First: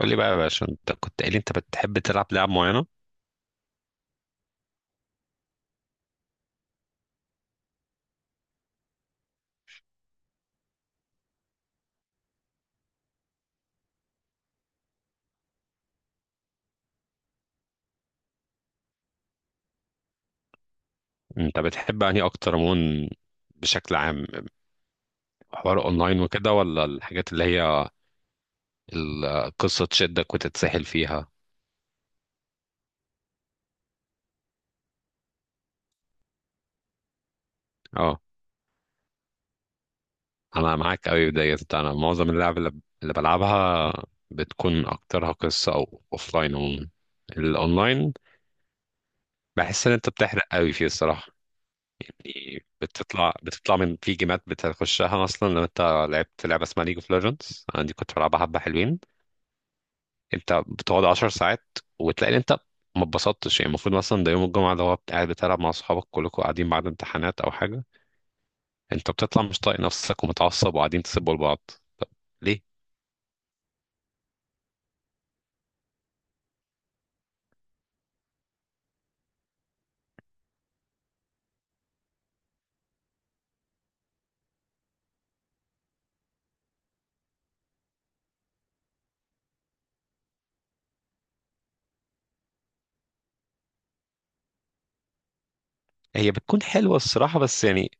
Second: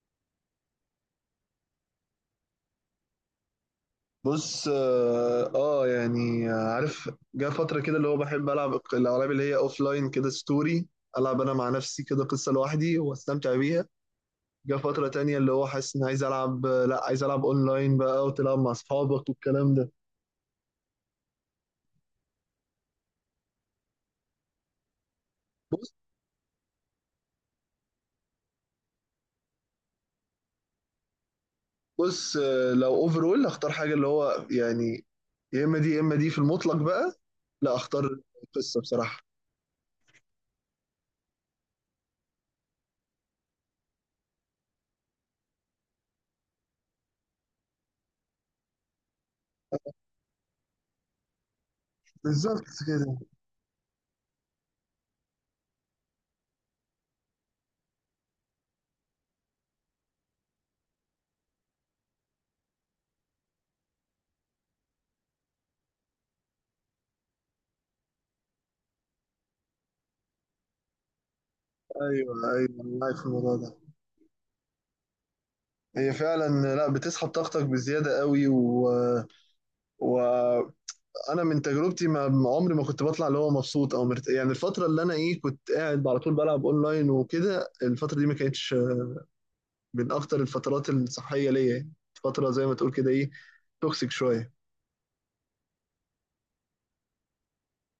قول لي بقى يا باشا، انت كنت قايل لي انت بتحب تلعب لعب معينة. بص، يعني، عارف. جه فترة كده اللي هو بحب ألعب الألعاب اللي هي أوف لاين كده، ستوري ألعب أنا مع نفسي كده قصة لوحدي وأستمتع بيها. جه فترة تانية اللي هو حاسس إن عايز ألعب، لأ، عايز ألعب أونلاين بقى وتلعب مع أصحابك والكلام ده. انت بتحب انهي اكتر عموما؟ بشكل عام، حوار بص، اونلاين وكده ولا الحاجات اللي هي القصة تشدك وتتسحل فيها؟ بص، لو أوفرول أختار حاجة اللي هو، يعني، يا إما دي يا إما دي، في المطلق بقى، لأ أختار اه، القصة بصراحة. انا معاك قوي ديت. انا معظم اللعب اللي بلعبها بتكون اكترها قصة او اوفلاين. عموما الاونلاين بحس ان انت بتحرق قوي فيه الصراحة. بالظبط يعني كده. بتطلع من في جيمات بتخشها اصلا. لو انت لعبت لعبة اسمها ليج اوف ليجندز، انا دي كنت بلعبها حبة حلوين. انت بتقعد 10 ساعات وتلاقي ان انت ما اتبسطتش. يعني المفروض مثلا ده يوم الجمعه، ده هو قاعد بتلعب مع اصحابك، كلكم قاعدين بعد امتحانات او حاجه، انت بتطلع مش طايق نفسك ومتعصب وقاعدين تسبوا لبعض. طب ايوه، ليه؟ ايوه، انا معاك في الموضوع ده. هي فعلا، لا، بتسحب طاقتك بزياده قوي، و، وانا من تجربتي، ما عمري ما كنت بطلع اللي هو مبسوط او يعني الفتره اللي انا، ايه، كنت قاعد على طول بلعب اونلاين وكده، الفتره دي ما كانتش من اكتر الفترات الصحيه ليا، يعني. فتره، زي ما تقول كده، ايه، توكسيك شويه. هي بتكون حلوه الصراحه، بس يعني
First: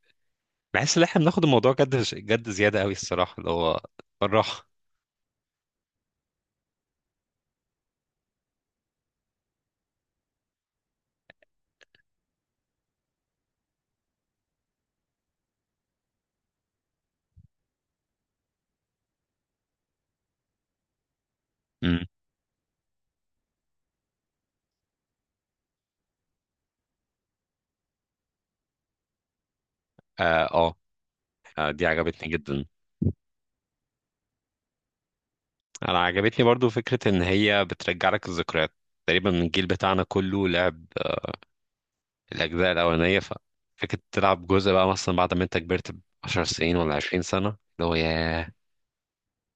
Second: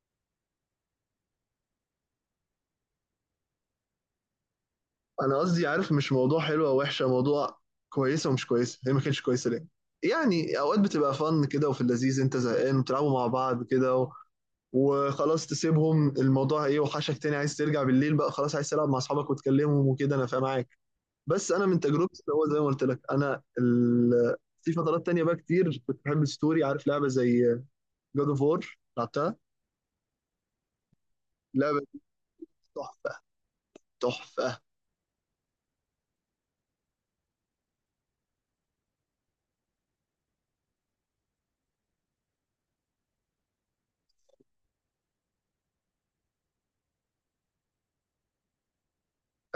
بحس ان احنا بناخد الموضوع جد جد زياده قوي الصراحه، اللي هو بالراحه. انا قصدي، عارف، مش موضوع حلو او وحشه، موضوع كويسه ومش كويسه، هي ما كانتش كويسه ليه. يعني اوقات بتبقى فن كده، وفي اللذيذ انت زهقان وتلعبوا مع بعض كده، و، وخلاص تسيبهم، الموضوع ايه، وحشك تاني عايز ترجع بالليل بقى، خلاص عايز تلعب مع اصحابك وتكلمهم وكده. انا فاهم معاك، بس انا من امم. تجربتي اللي هو زي ما قلت لك، انا ال، في فترات تانية بقى كتير كنت بحب الستوري. عارف لعبة زي جاد اوف وور؟ لعبتها. آه، اه. اه، لعبة دي عجبتني جدا. تحفة، تحفة. انا عجبتني برضو فكره ان هي بترجع لك الذكريات. تقريبا الجيل بتاعنا كله لعب الأجزاء الأولانية، ففكرة تلعب جزء بقى مثلا بعد ما أنت كبرت ب10 سنين ولا 20 سنة، اللي هو ياه.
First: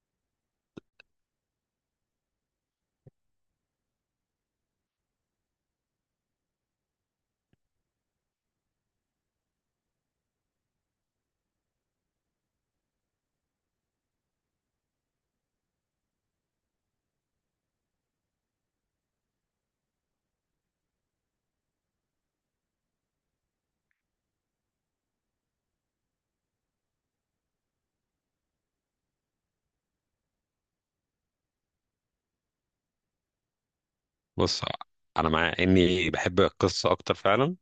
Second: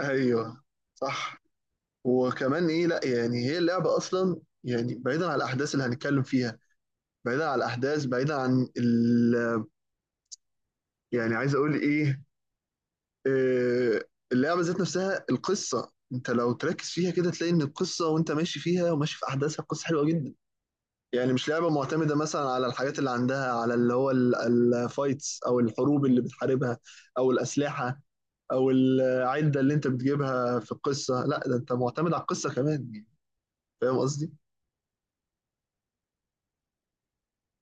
ايوه، صح. وكمان، ايه، لا يعني هي اللعبة اصلا، يعني بعيدا عن الاحداث اللي هنتكلم فيها، بعيدا عن الاحداث، بعيدا عن ال، يعني عايز اقول ايه، آه، اللعبة ذات نفسها، القصة انت لو تركز فيها كده تلاقي ان القصة، وانت ماشي فيها وماشي في احداثها، القصة حلوة جدا. يعني مش لعبة معتمدة مثلا على الحاجات اللي عندها، على اللي هو الفايتس، أو الحروب اللي بتحاربها، أو الأسلحة، أو العدة اللي أنت بتجيبها في القصة. لا، ده أنت معتمد على القصة كمان، يعني. فاهم قصدي؟ بص، أنا مع إني بحب القصة أكتر فعلا.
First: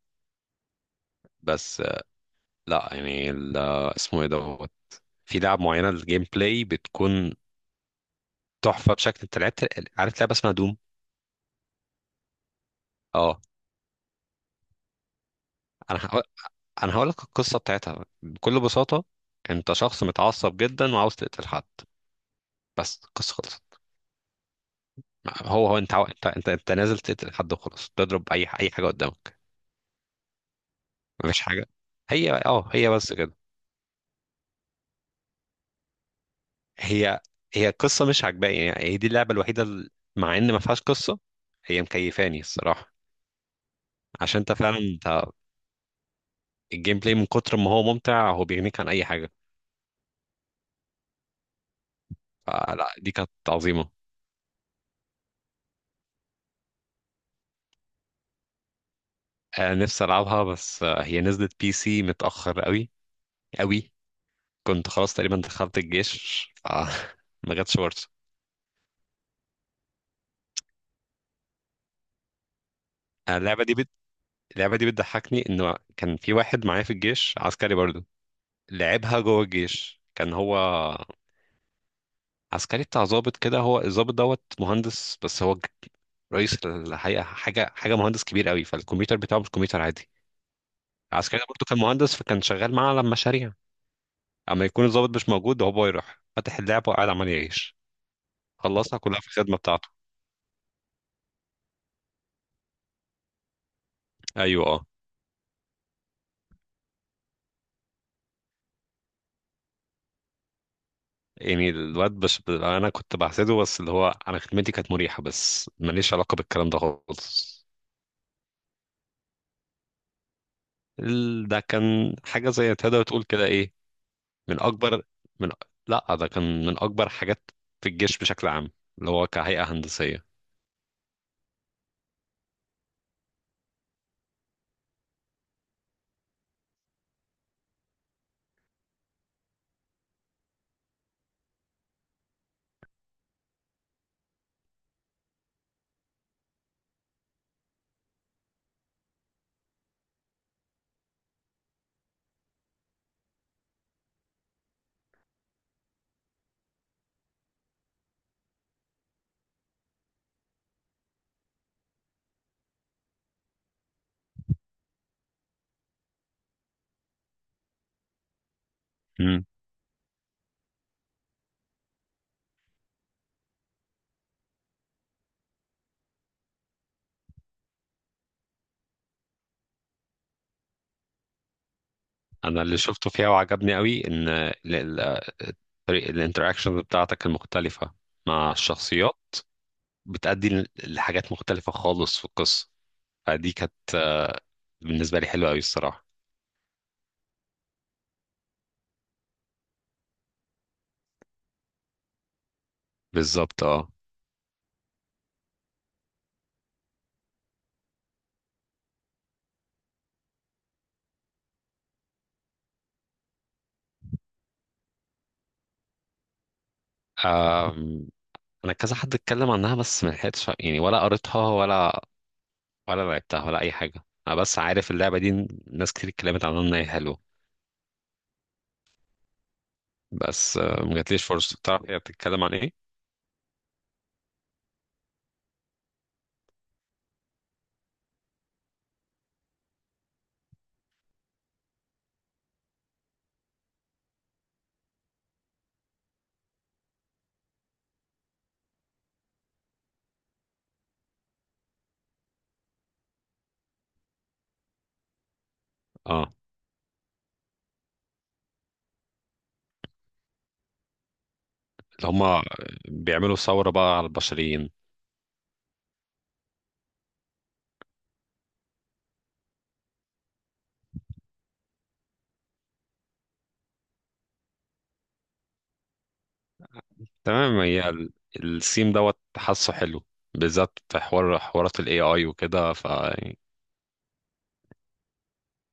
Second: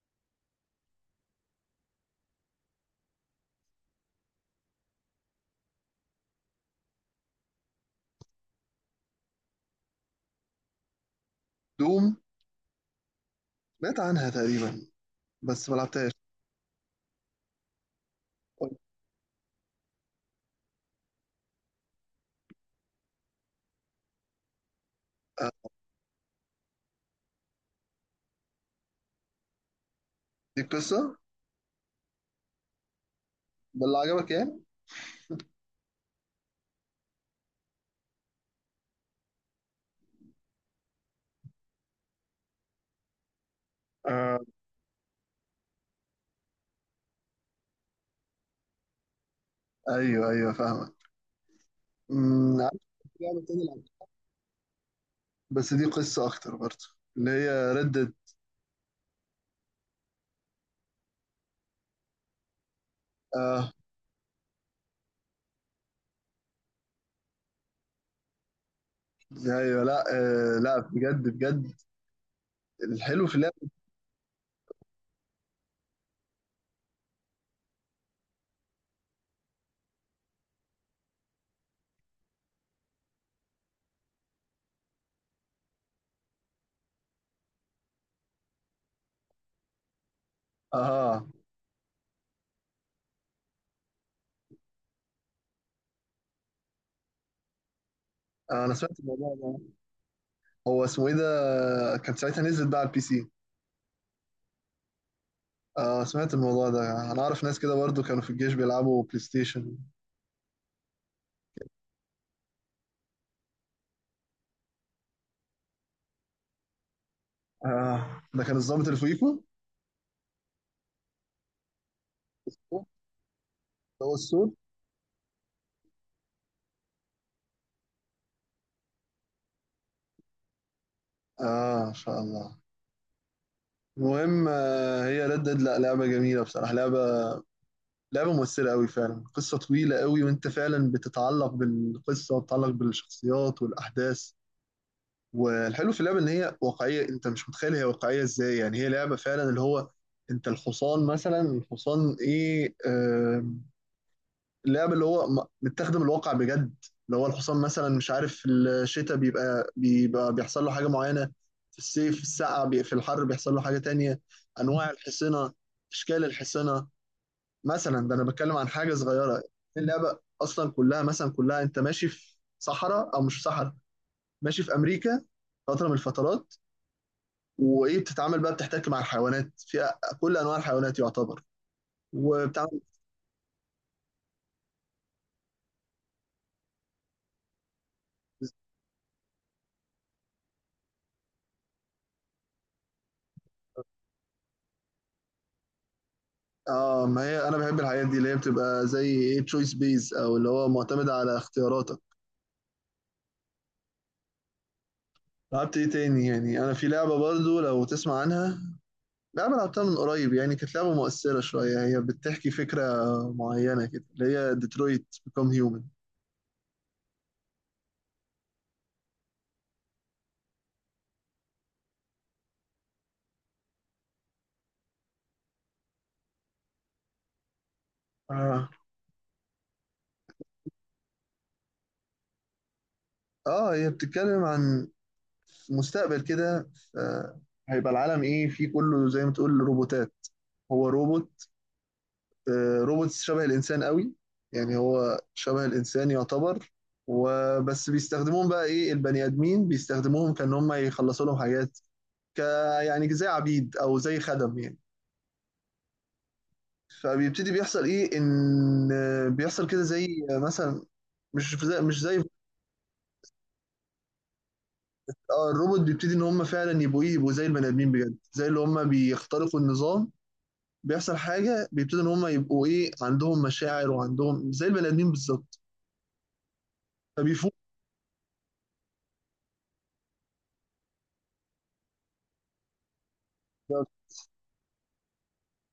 بس لأ يعني اسمه إيه دوت، في لعب معينة الجيم بلاي بتكون تحفة، بشكل أنت لعبت. عارف لعبة اسمها دوم؟ دوم؟ أه. سمعت عنها تقريبا، بس ما أنا لعبتهاش. هقول أنا هقول لك القصة بتاعتها بكل طيب. بساطة. أنت شخص متعصب جدا وعاوز تقتل حد، بس القصة خلصت. هو آه. هو أنت عاو- أنت أنت أنت نازل تقتل حد وخلاص، تضرب أي حاجة قدامك. دي القصة؟ مفيش حاجه، هي بس كده. ده اللي عجبك يعني؟ هي هي القصه مش عجباني، يعني هي دي اللعبه الوحيده مع ان ما فيهاش قصه، هي مكيفاني الصراحه. آه. عشان انت فعلا انت الجيم بلاي من كتر ما هو ممتع هو بيغنيك عن اي حاجه. أيوه، أيوه، فاهمك. عارف، فلا، دي كانت لعبة تانية عظيمه. لعبتها، بس دي قصة أكتر برضه، اللي هي ردد. نفسي العبها، بس هي نزلت بي سي متاخر قوي آه، قوي. كنت خلاص تقريبا دخلت الجيش، ف ما جاتش فرصه. أيوه، لا. آه، لا، بجد، بجد، الحلو في آه، اللعبه اللعبة. دي بت... اللعبه دي بتضحكني انه كان في واحد معايا في الجيش، عسكري برضه لعبها جوه الجيش. كان هو عسكري بتاع ضابط كده، هو الضابط دوت مهندس، بس هو رئيس الحقيقة، حاجة مهندس كبير قوي، فالكمبيوتر بتاعه مش كمبيوتر عادي. اه، العسكري ده برضه كان مهندس، فكان شغال معاه على مشاريع. اما يكون الضابط مش موجود، هو يروح فاتح اللعبة وقاعد عمال يعيش. انا سمعت خلصها كلها في الموضوع ده. الخدمة بتاعته. هو اسمه ايه ده، كان ساعتها نزلت بقى على البي سي؟ ايوه اه. آه، سمعت الموضوع ده. انا اعرف ناس كده برضو كانوا في الجيش بيلعبوا بلاي ستيشن. يعني الواد بش انا كنت بحسده، بس اللي هو انا خدمتي كانت مريحة، بس ماليش علاقة بالكلام ده خالص. آه، ده كان الضابط اللي فوقيكوا؟ ده كان حاجة زي الصوت؟ تقدر تقول كده ايه، ده هو السود. من اكبر من لا ده كان من اكبر حاجات في الجيش بشكل عام، اللي هو كهيئة هندسية. اه، ان شاء الله. المهم، هي ردد، لا، لعبة جميلة بصراحة، لعبة، لعبة مؤثرة قوي فعلا، قصة طويلة قوي، وانت فعلا بتتعلق بالقصة وبتتعلق بالشخصيات والأحداث. والحلو في اللعبه ان هي واقعيه، انت مش متخيل هي واقعيه ازاي، يعني هي لعبه فعلا، اللي هو انت الحصان مثلا، الحصان ايه، اللعبه، اللي هو متاخده من الواقع بجد، اللي هو الحصان مثلا، مش عارف، في الشتاء بيبقى بيحصل له حاجه معينه، في الصيف، في الحر بيحصل له حاجه تانية. انواع الحصنه، اشكال الحصنه. مثلا ده انا بتكلم عن حاجه صغيره. مم. اللعبه اصلا كلها، مثلا كلها انت ماشي في صحراء او مش في صحراء، ماشي في امريكا، فتره من الفترات، وايه، بتتعامل بقى بتحتك مع الحيوانات، في كل انواع الحيوانات يعتبر، انا اللي وبتعمل. شفته فيها وعجبني قوي ان طريقة الانتراكشن بتاعتك المختلفة مع الشخصيات بتأدي لحاجات مختلفة خالص في القصة. فدي كانت بالنسبة لي حلوة قوي الصراحة. اه، ما هي انا بحب الحاجات دي اللي هي بتبقى زي، ايه، تشويس بيز، او اللي هو معتمد على اختياراتك. بالظبط اه. لعبت ايه تاني يعني؟ انا في لعبه برضو لو تسمع عنها، لعبه لعبتها من قريب، يعني كانت لعبه مؤثره شويه، هي بتحكي فكره معينه كده، اللي هي ديترويت بيكوم هيومن. آم. انا كذا حد اتكلم عنها، بس ما لحقتش يعني، ولا قريتها ولا لعبتها ولا اي حاجة. انا بس عارف اللعبة دي ناس كتير اتكلمت عنها ان هي حلوة. اه، بس ما جاتليش فرصة. تعرف هي بتتكلم عن ايه؟ اه، هي بتتكلم عن مستقبل كده. آه، هيبقى العالم، ايه، فيه كله زي ما تقول روبوتات، هو روبوت، روبوتس شبه الإنسان قوي، يعني هو شبه الإنسان يعتبر. وبس بيستخدموهم بقى، إيه، البني آدمين بيستخدموهم كأن هم يخلصوا لهم حاجات، ك، يعني زي عبيد أو زي خدم، يعني. اه. فبيبتدي بيحصل، إيه، إن بيحصل كده زي، مثلا، مش زي مش اللي زي هما بيعملوا ثورة بقى على البشريين. الروبوت بيبتدي إن هم فعلا يبقوا، إيه، يبقوا زي البني آدمين بجد، زي اللي هم بيخترقوا النظام. بيحصل حاجة، بيبتدوا إن هم يبقوا، إيه، عندهم مشاعر وعندهم زي البني آدمين بالظبط، فبيفوق. تمام، هي السيم دوت حاسه حلو، بالذات في حوارات الاي اي وكده، ف يعني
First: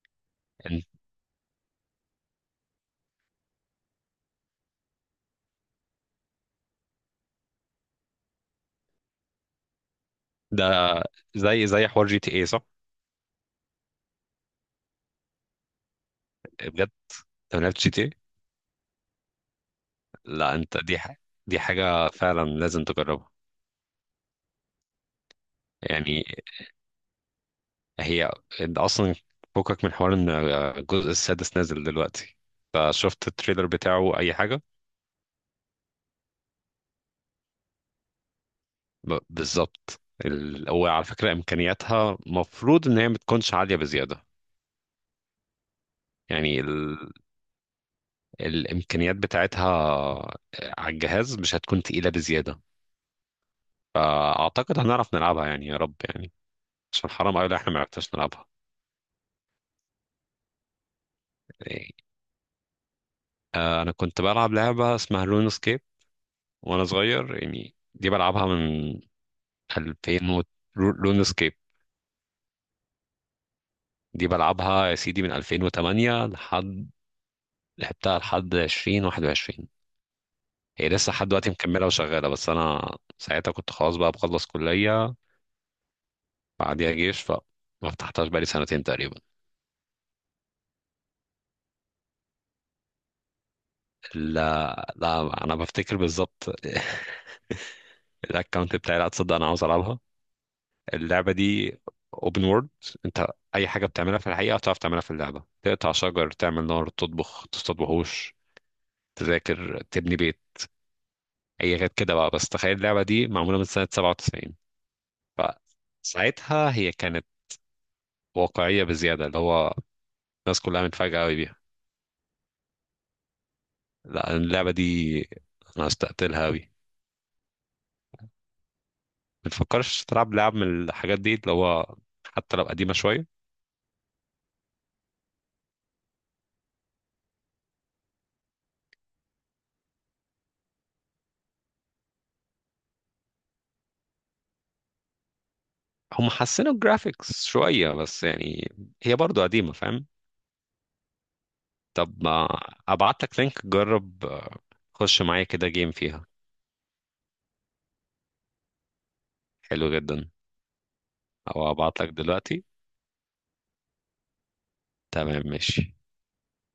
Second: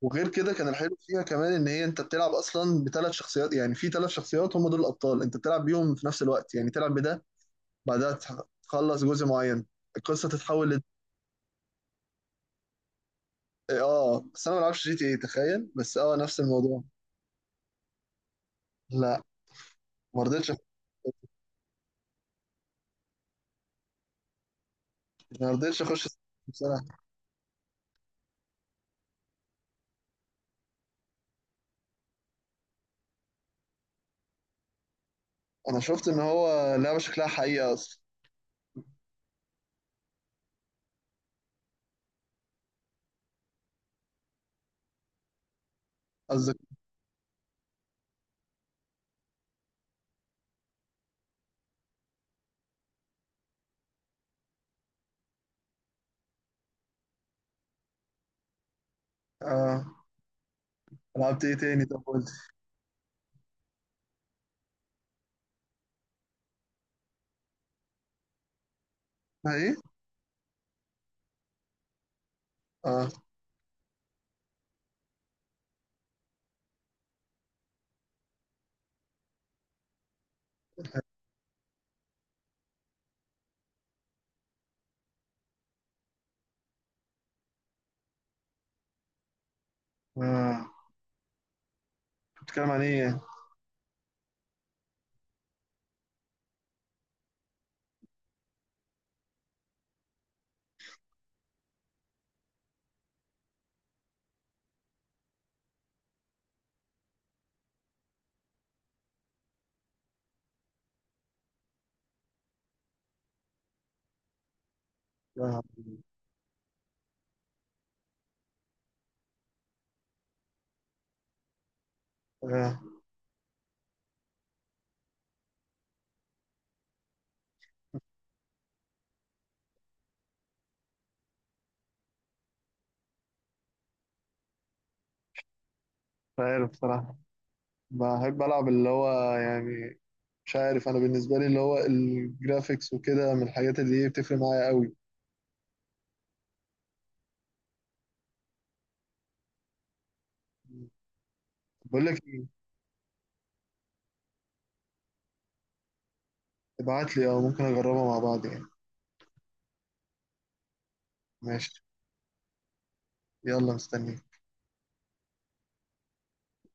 وغير كده كان إن- الحلو فيها كمان ان هي انت بتلعب اصلا بثلاث شخصيات، يعني في ثلاث شخصيات هم دول الابطال، انت بتلعب بيهم في نفس الوقت، يعني تلعب بده، بعدها تخلص جزء معين، القصه تتحول لد. ده زي حوار جي تي اي صح؟ اه، بس انا ما بلعبش جي تي اي، تخيل. بس اه، نفس الموضوع. بجد، انت ما لعبتش جي تي اي؟ لا، ما رضيتش. لا، انت دي حاجة فعلا لازم تجربها ما رضيتش اخش يعني. بصراحه. هي انت اصلا فكك من حوار ان الجزء السادس نازل دلوقتي، فشفت التريلر بتاعه اي حاجة. انا شفت ان هو لعبه شكلها حقيقه اصلا. بالظبط. هو على فكرة إمكانياتها مفروض إن هي ما تكونش عالية بزيادة. قصدك؟ يعني الإمكانيات بتاعتها على الجهاز مش هتكون تقيلة بزيادة، فأعتقد هنعرف نلعبها يعني، يا رب يعني، عشان حرام أوي لو إحنا ما عرفناش نلعبها. اه. لعبت ايه تاني؟ يعني طب قلت. أنا كنت بلعب لعبة اسمها لون سكيب وأنا صغير، يعني دي بلعبها من ايه؟ 2000 و... لون سكيب اه، دي بلعبها يا سيدي من 2008 لحد، لعبتها لحد 2021. هي لسه لحد دلوقتي مكملة وشغالة، بس أنا ساعتها كنت خلاص بقى بخلص كلية، بعديها جيش، فما فتحتهاش بقالي سنتين تقريبا. اه، بتتكلم عن ايه يعني؟ لا لا، أنا بفتكر بالظبط الأكونت بتاعي. لا تصدق، أنا عاوز ألعبها اللعبة دي. اوبن وورلد، انت اي حاجه بتعملها في الحقيقه هتعرف تعملها في اللعبه، تقطع شجر، تعمل نار، تطبخ، تصطاد وحوش، تذاكر، تبني بيت، اي حاجات كده بقى. بس تخيل اللعبه دي معموله من سنه 97، اه، فساعتها هي كانت واقعيه بزياده، اللي هو الناس كلها متفاجئه قوي. اه، لا، اللعبة دي أنا هستقتلها أوي. ما تفكرش تلعب لعب من الحاجات دي، اللي هو حتى لو قديمة شوية مش عارف بصراحه. بحب ألعب اللي هو، يعني، مش عارف، أنا بالنسبة لي اللي هو الجرافيكس وكده من الحاجات اللي هي بتفرق معايا قوي. هم حسنوا الجرافيكس شوية، بس يعني هي برضو قديمة فاهم. بقول لك طب ما إيه، أبعت لك لينك، جرب خش معايا كده جيم فيها. ابعت لي، أو ممكن أجربها مع بعض يعني. حلو جدا. أو ماشي. أبعت لك دلوقتي. يلا، مستني. تمام ماشي.